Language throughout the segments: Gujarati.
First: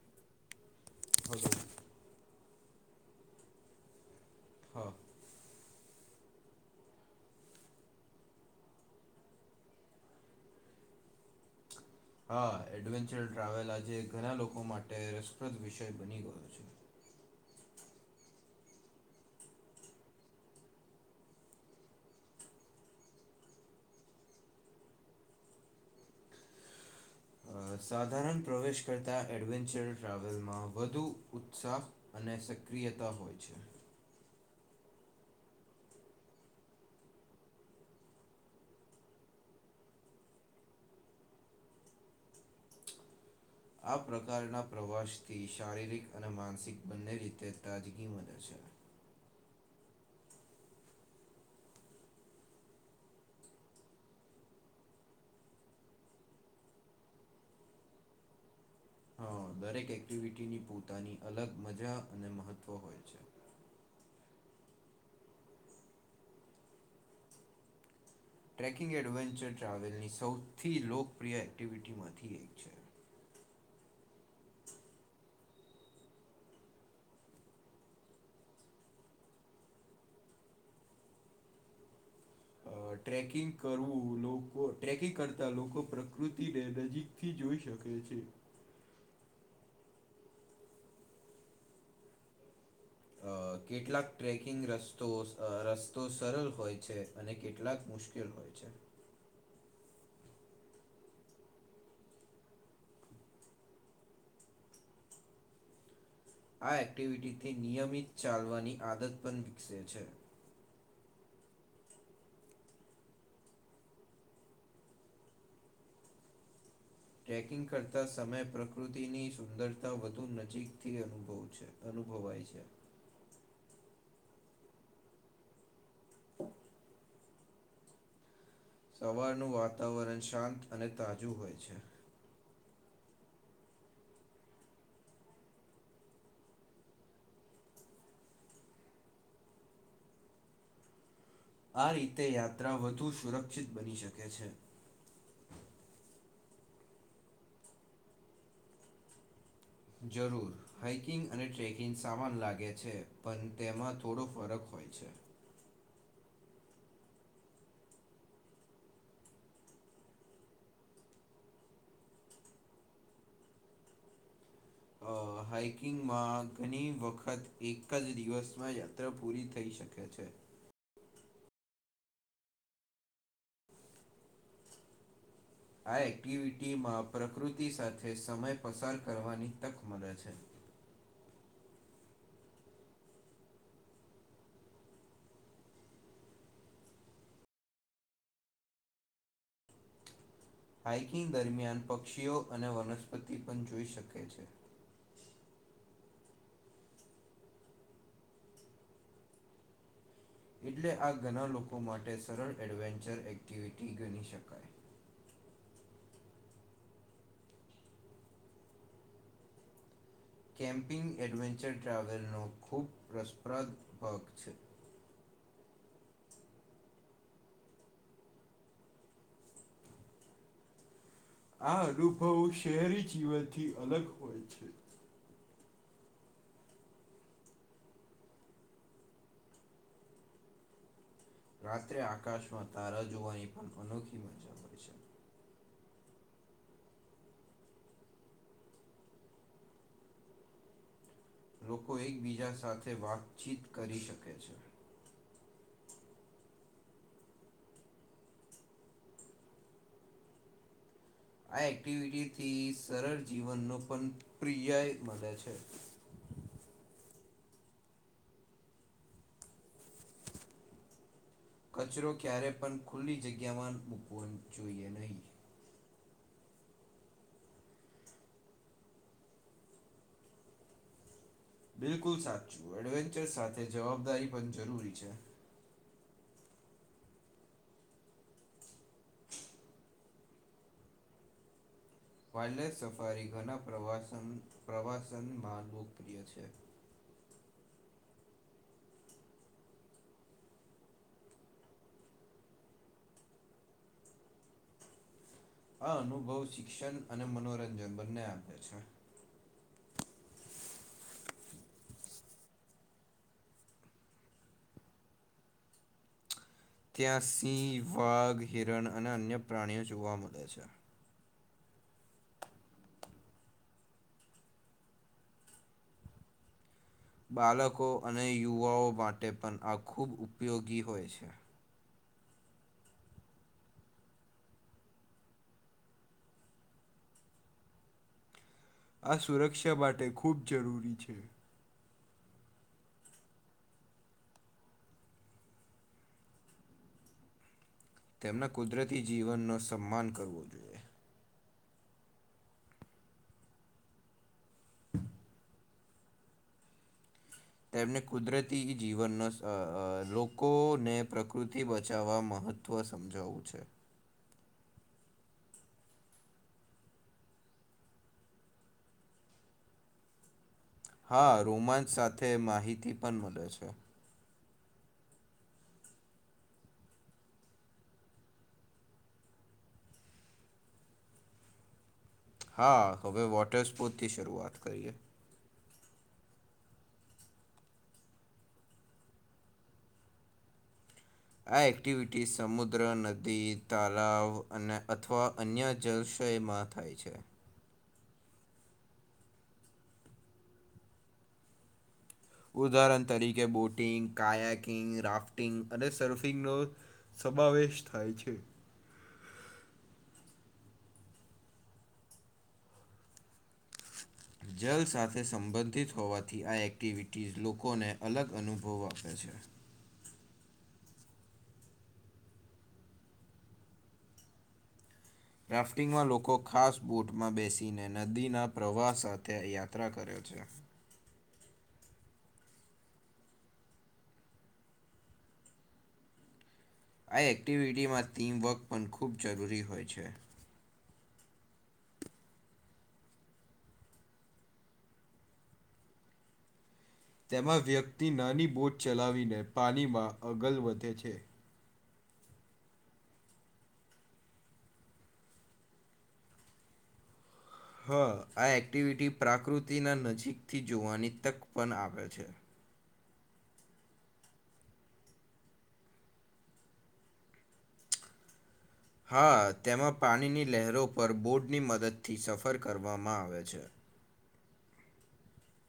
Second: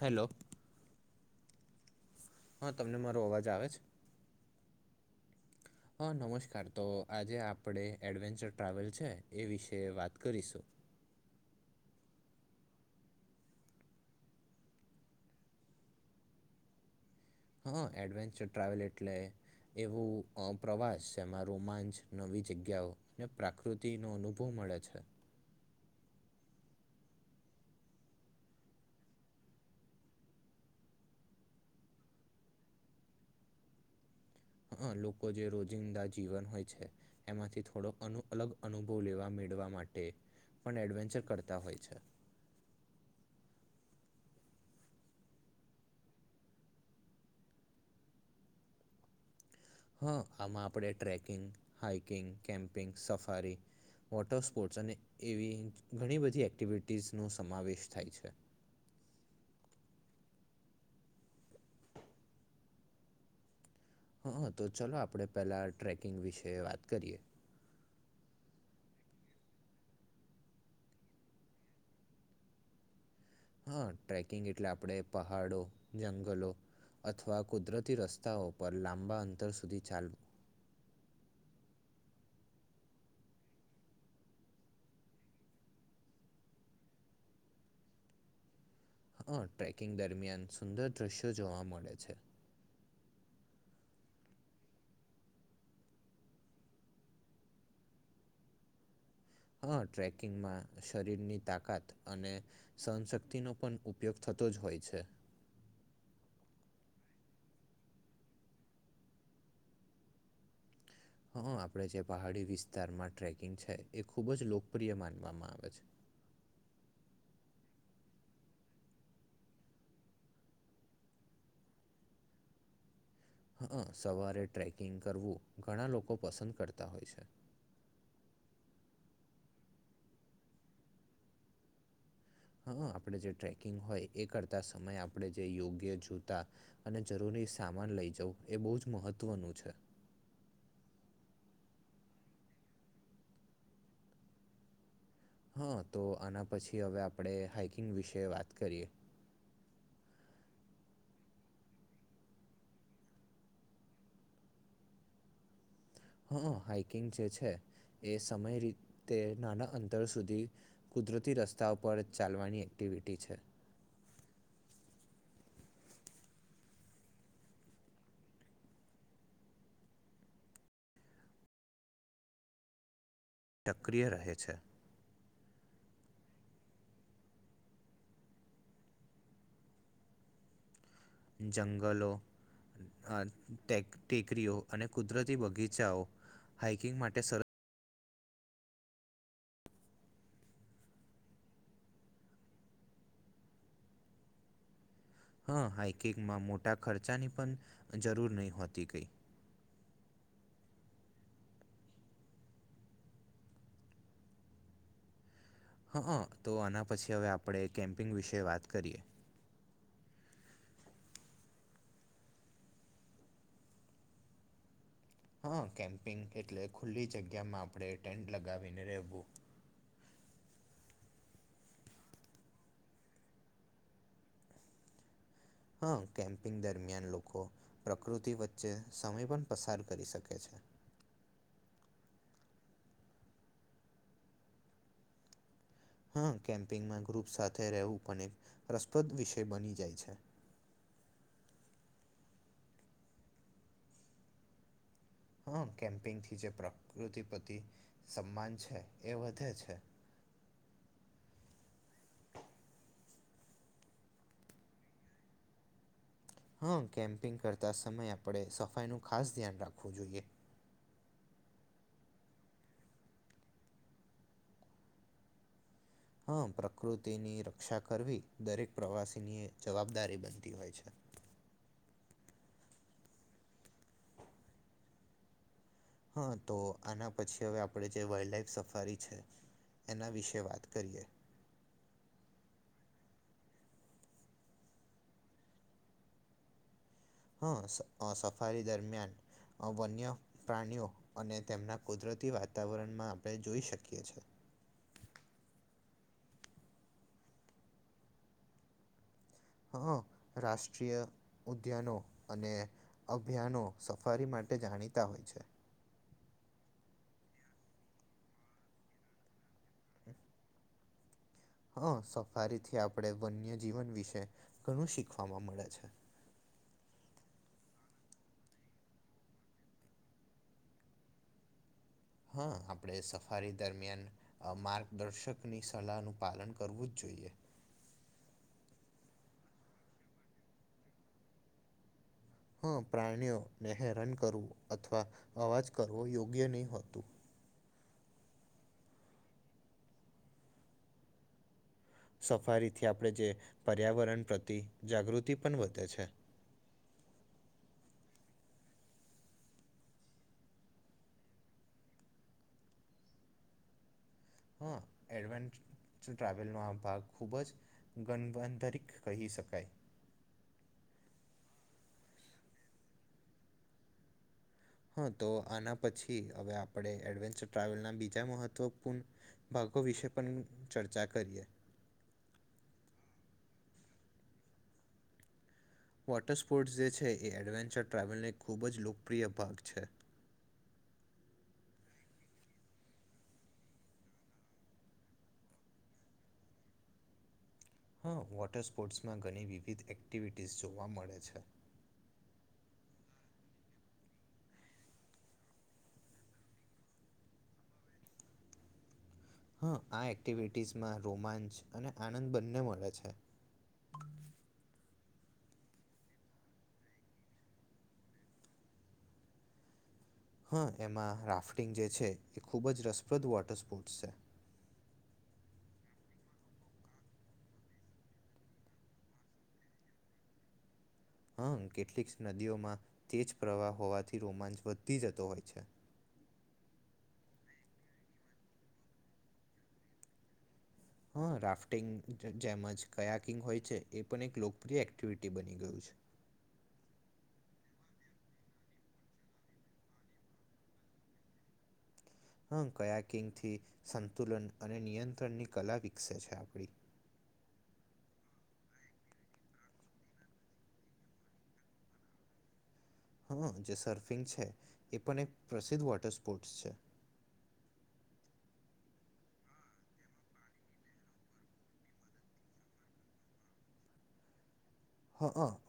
હેલો. હજો [unintelligible] હા, તમને મારો અવાજ આવે છે? હા હા, નમસ્કાર તો આજે આપણે એડવેન્ચર ટ્રાવેલ છે, એ વિશે વાત કરીશું. [unintelligible] હા, એડવેન્ચર ટ્રાવેલ આજે ઘણા લોકો માટે રસપ્રદ વિષય બની ગયો છે. હા, એડવેન્ચર ટ્રાવેલ એટલે એવું પ્રવાસ છે, માં રોમાંચ, નવી જગ્યાઓ અને પ્રાકૃતિ નું અનુભવ. મળે છે. સાધારણ પ્રવેશ કરતા એડવેન્ચર ટ્રાવેલમાં વધુ ઉત્સાહ અને અને સક્રિયતા હોય છે. હ, લોકો જે રોજિંદા જીવન હોય છે, એમાંથી થોડો અલગ- અલગ અનુભવ લેવા. ફરવા માટે એડવેન્ચર કરતા હોય છે. આ પ્રકારના પ્રવાસથી શારીરિક અને માનસિક બંને રીતે તાજગી બને છે. [unintelligible] હ, આમાં આપણે trekking, hiking, camping safari. Water sports અને એવી ઘણી બધી એક્ટિવિટીઝ નો સમાવેશ થાય છે. [unintelligible] હા દરેક એક્ટિવિટીની પોતાની અલગ મજા અને મહત્ત્વ હોય છે. હા, તો ચલો, આપણેે પહેલા ટ્રેકિંગ વિશે વાત કરીએ. ટ્રેકિંગ એડવેન્ચર ટ્રાવેલની સૌથી લોકપ્રિય એક્ટિવિટીમાંથી એક છે. હા, ટ્રેકિંગ એટલે આપણેે પહાડો, જંગલો. અથવા કુદરતી રસ્તાઓ પર લાંબા અંતર સુધી ચાલ અ [unintelligible] ટ્રેકિંગ કરવું લોકો ટ્રેકિંગ કરતા લોકો પ્રકૃતિને નજીકથી જોઈ શકે છે. હા, ટ્રેકિંગ દરમિયાન સુંદર દ્રશ્યો જોવા મળે છે. અ કેટલાક ટ્રેકિંગ રસ્તો અહ રસ્તો સરલ હોય છે અને કેટલાક મુશ્કેલ હોય છે. હા, ટ્રેકિંગમાં શરીરની તાકાત અને સહનશક્તિ નો પણ ઉપયોગ થતો જ હોય છે. આ એક્ટિવિટીથી નિયમિત ચાલવાની આદત પણ વિકસે છે. હા, આપડે જે પહાડી વિસ્તારમાં ટ્રેકિંગ છે, એ ખૂબ જ લોકપ્રિય માનવામાં આવે છે. [unintelligible] ટ્રેકિંગ કરતા સમય પ્રકૃતિની સુંદરતા વધુ નજીકથી અનુભવ છે અનુભવાય. છે. [unintelligible] હા અહ સવારે ટ્રેકિંગ કરવું ઘણા લોકો પસંદ કરતા હોય છે. [unintelligible] સવારનું વાતાવરણ શાંત અને તાજું હોય છે. હમ્મ, આપણે જે ટ્રેકિંગ હોય એ કરતા સમય આપણે જે યોગ્ય જોતા અને જરૂરી સામાન લઈ જઉં એ બહુજ મહત્વનું છે. આ રીતે યાત્રા વધુ સુરક્ષિત બની શકે છે. હા, તો આના પછી હવે આપણે હાઈકિંગ વિશે વાત કરીએ. જરૂર હાાઈકિંગ અને ટ્રેકિંગ સામાન લાગે છે પણ તેમાં થોડો ફરક હોય છે હા, હાઈકિંગ જે છે એ સમય રીતે નાના અંતર સુધી કુદરતી રસ્તા પર ચાલવાની એક્ટ વીટી છે. અ હાઇકિંગમાં ઘણી વખત એક જ દિવસમાં યાત્રા પૂરી થઈ શકે છે. [unintelligible] સક્રિય રહે છે. આ એક્ટિવિટીમાં પ્રકૃતિ સાથે સમય પસાર કરવાની તક મળે છે. જંગલો અહ ટેક-ટેકરીઓ અને કુદરતી બગીચાઓ હાઇકિંગ માટે સર હાઇકિંગ દરમિયાન પક્ષીઓ અને વનસ્પતિ પણ જોઈ શકે છે. હા, હાાઈકિંગમાં મોટા ખર્ચાની પણ જરૂર નહી હોતી કઈ. [unintelligible] એટલે આ ઘણા લોકો માટે સરળ એડવેન્ચર એક્ટિવિટી ગણી શકાય. હ હા અહ તો આના પછી હવે આપણે કેમ્પિંગ વિશે વાત કરીએ. કેમ્પિંગ એડવેન્ચર ટ્રાવેલનો ખૂબ રસપ્રદ ભગ છે. હા, કેમ્પિંગ એટલે ખુલ્લી જગ્યામાં આપણે ટેન્ટ લગાવીને રહેવું. આ અનુભવો શહેરી જીવનથી અલગ હોય છે. હા, કેમ્પિંગ દરમિયાન લોકો પ્રકૃતિ વચ્ચે સમય પણ પસાર કરી શકે છે. રાત્રે આકાશમાં તારા જોવાની પણ અનોખી મજા હોય છે. હા, કેમ્પિંગમાં ગ્રુપ સાથે રહેવું પણ એક રસપ્રદ વિષય બની જાય છે. લોકો એકબીજા સાથે વાતચીત કરી શકે છે. હા, કેમ્પિંગ થી જે પ્રકૃતિ પ્રતિ સમ્માન છે એ વધે છે. આ એક્ટિવિટીથી સરળ જીવનનો પણ પ્રિયય મલે છે. હા કેમ્પિંગ કરતા સમય આપણે સફાઈનું ખાસ ધ્યાન રાખવું જોઈએ કચરો ક્યારે પણ ખુલ્લી જગ્યામાં મૂકવો જોઈએ નહીં હા પ્રકૃતિની રક્ષા કરવી દરેક પ્રવાસી ની જવાબદારી બનતી હોય છે. [inaudible] બિલકુલ સાચું એડવેન્ચર સાથે જવાબદારી પણ જરૂરી છે. હા તો આના પછી હવે આપણે જે વાઈલ્ડ લાઈફ સફારી છે. એના વિશે વાત કરીએ. વાઇલ્ડલાઇફ સફારી ઘણા પ્રસન પ્રવાસનમાં લોકપ્રિય છે. હા સફારી દરમિયાન વન્ય પ્રાણીઓ અને તેમના કુદરતી વાતાવરણમાં આપણે જોઈ શકીએ છે. [inaudible] આ અનુભવ શિક્ષણ અને મનોરંજન બંને આપે છે. હ રાષ્ટ્રીય ઉદ્યાનો અને અભિયાનો સફારી માટે જાણીતા હોય છે. ત્યાં સિંહ વાઘ હિરણ અને અન્ય પ્રાણીઓ જોવા મળે છે. હા સફારી થી આપણે વન્ય જીવન વિશે ઘણું શીખવાવામાં મળે છે. [inaudible] બાળકો અને યુવાઓ માટે પણ આ ખૂબ ઉપયોગી હોય છે. હા આપડે સફારી દરમિયાન માર્ગદર્શક ની સલાહ નું પાલન કરવું જ જોઈએ. [unintelligible] આ સુરક્ષા માટે ખૂબ જરૂરી છે. હ પ્રાણીઓને હેરાન કરવું અથવા અવાજ કરવો યોગ્ય નહીં હોતું. તેમના કુદરતી જીવનનો સન્માન કરવો જોઈએ. સફારીથી આપણે જે પર્યાવરણ પ્રતિ જાગૃતિ પણ વધે છે. [inaudible] તેમને કુદરતી જીવનનો લોકોને પ્રકૃતિ બચાવવામાં મહત્ત્વ સમજાવું છે. હા એડવેચ ર ટ્રાવેલનો આ ભાગ ખૂબ જ ગવંતરિત કહી શકાય. હા રોમાંચ સાથે માહિતી પણ મળે છે. હા તો આના પછી હવે આપણે એડવેન્ચર ટ્રાવેલ ના બીજા મહત્વપૂર્ણ ભાગ આ વિશે પણ ચર્ચા કરીએ. હા હવે વોટર સ્પોર્ટથી શરૂઆત કરીએ. વોટર સ્પોર્ટ્સ જે છે એ એડવેન્ચર ટ્રાવેલને ખૂબ જ લોકપ્રિય ભાગ છે. [inaudible] આ એક્ટિવિટી સમુદ્ર નદી તલાવ અને અથવા અન્ય જલ ક્ષયમાં થાય છે. હા વોટર સ્પોર્ટ્સમાં ઘણી વિવિધ એક્ટિવિટીઝ જોવા મળે છે. ઉદાહરણ તરીકે બોટિંગ કયાકિંગ રાફ્ટિંગ અને સર્ફિંગનો સમાવેશ થાય છે. હા આ એક્ટિવિટીસમાં રોમાંચ અને આનંદ બંને મળે છે. જલ સાથે સંબંધિત હોવાથી આ એક્ટિવિટીઝ લોકોને અલગ અનુભવો આપે છે. [inaudible] હા એમાં રાફ્ટિંગ જે છે એ ખૂબ જ રસપ્રદ વોટર સ્પોર્ટસ છે. રાફ્ટિંગમાં લોકો ખાસ બૂટમાં બેસીને નદીના પ્રવાહ સાથે યાત્રા કરે છે. [inaudible] હમ્મ કેટલીક નદીઓમાં તેજ પ્રવાહ હોવાથી રોમાંચ વધી જતો હોય છે. [inaudible] આ એક્ટિવિટીમાં ટીમવર્ક પણ ખૂબ જરૂરી હોય છે. હ રાફ્ટિંગ જેજ કયાકિંગ હોય છે એ પણ એક લોકપ્રિય એક્ટિવિટી બની ગયું છે. તેમાં વ્યક્તિ નાની બોટ ચલાવીને પાણીમાં અગલ વધે છે. હમ્મ કયા કિંગથી સંતુલન અને નિયંત્રણની કલા વિકસે છે. હ આ એક્ટિવિટી પ્રાકૃતિના નજીકથી જોવાની તક પણ આપે છે. હ જે સર્ફિંગ છે એ પણ એક પ્રસિદ્ધ વોટર સ્પોર્ટ્સ છે. હા તેમાં પાણીની લહેરો પર બોર્ડની મદદથી સફર કરવામાં આવે છે. હ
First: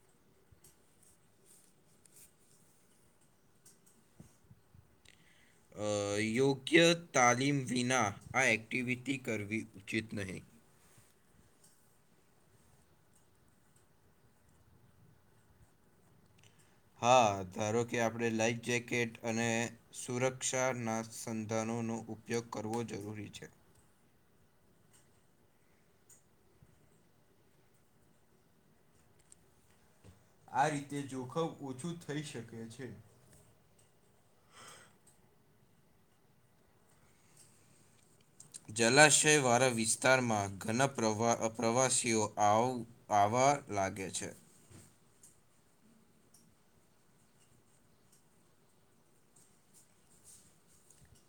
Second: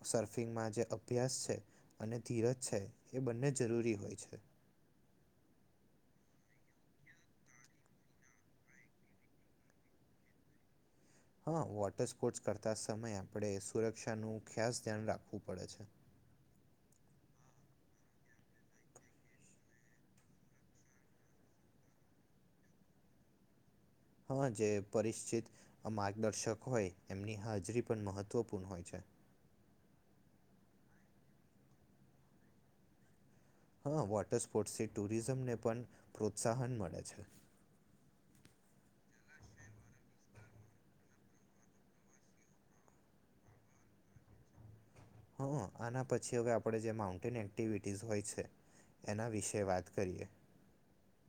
સર્ફિંગમાં જે અભ્યાસ છે અને ધીરજ છે એ બંને જરૂરી હોય છે. છે. અ યોગ્ય તાલીમ વિના આ એક્ટિવિટી કરવી ઉચિત નહીં. હા, વોટર સ્પોર્ટસ કરતા સમયે આપણે સુરક્ષાનું ખાસ ધ્યાન રાખવું પડે છે. હા ધારો કે આપણે લાઈફ જેકેટ અને સુરક્ષાના સંંધાનોનું ઉપયોગ કરવો જરૂરી છે. હ જે પરિચ્ચિત માર્ગદર્શક હોય એમની હાજરી પણ મહત્વપૂર્ણ હોય છે. આ રીતે જોખમ ઓછું થઈ શકે છે. હ વોટર સ્પોર્ટ્સથી ટુરિઝમને પણ પ્રોત્સાહન મળે છે. જલાશયવાળા વિસ્તારમાં ઘણા પ્ર પ્રવાસીઓ આવ આવવા વા લાગે છે. હ આના પછી હવે આપણે જે માઉન્ટેન એક્ટિવિટીઝ હોય છે એના વિશે વાત કરીએ.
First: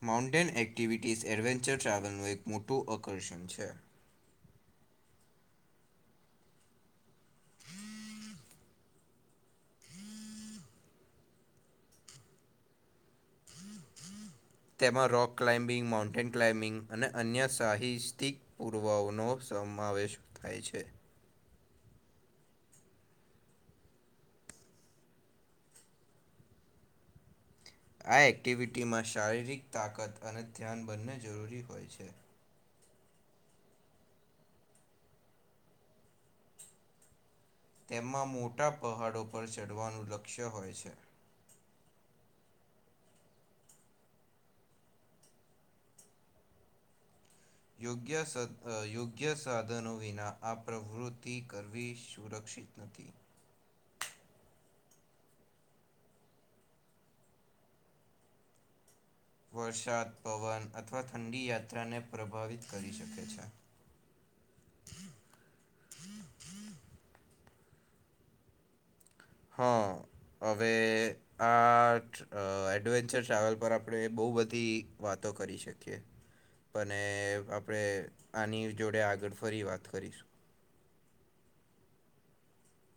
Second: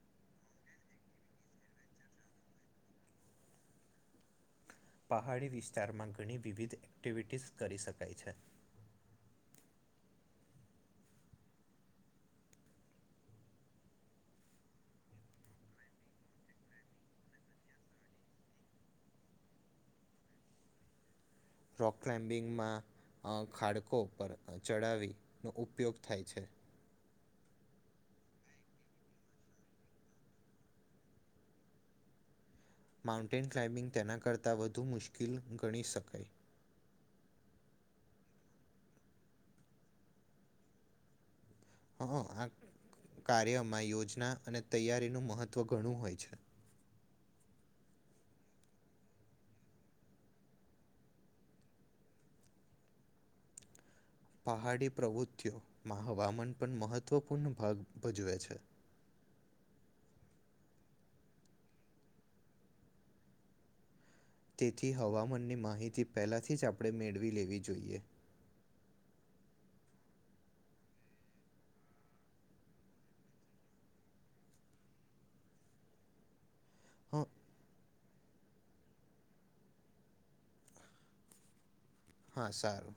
માઉન્ટેન એક્ટિવિટીઝ એડવેન્ચર ટ્રાવેલનું એક મોટું અકર્ષણ છે. પહાડી વિસ્તારમાં ઘણી વિવિધ એક્ટિવિટીઝ કરી શકાય છે. તેમાં રોક ક્લાઇમ્બિંગ, માઉન્ટેન ક્લાઇમ્બિંગ અને અન્ય સાહિત્યિક પુર્વાઓનો કમ આવેેશ થાય છે. રોક ક્લામ્બિંગમાં અ ખાડકો પર ચડાવીનો ઉપયોગ થાય છે આ એક્ટિવિટીમાં શારીરિક તાકાત અને ધ્યાન બંને જરૂરી હોય છે. માઉન્ટેન ક્લાઇમ્બિંગ તેના કરતાં વધુ મુશ્કીલ ગણી શકાય. તેમાં મોટા પહાડો પર ચઢવાનું લક્ષ્ય હોય છે. હ આ કાર્યમાં યોજના અને તૈયારીનું મહત્વ ઘણું હોય છે. યોગ્ય યોગ્ય સાધનો વિના આ પ્રવૃતિ કરવી સુરક્ ક્ષિત નથી. પહાડી પ્રવૃત્તિઓમાં હવામાન પણ મહત્વપૂર્ણ ભાગ ભજવે છે. વરસાદ, પવન અથવા ઠંડી યાત્રાને પ્રભાવિત કરી શકે છે. હ તેથી હવામાનની માહિતી પહેલાથી જ આપણે મેળવી લેવી જોઈએ. હ. હવે આ એડવેન્ચર ટ્રાવેલ પર આપણે બહુ બધી વાતો તો કરી શકીએ. અને હં આપણે આની જોડે આગળ ફરી વાત કરીશું. હા સારું.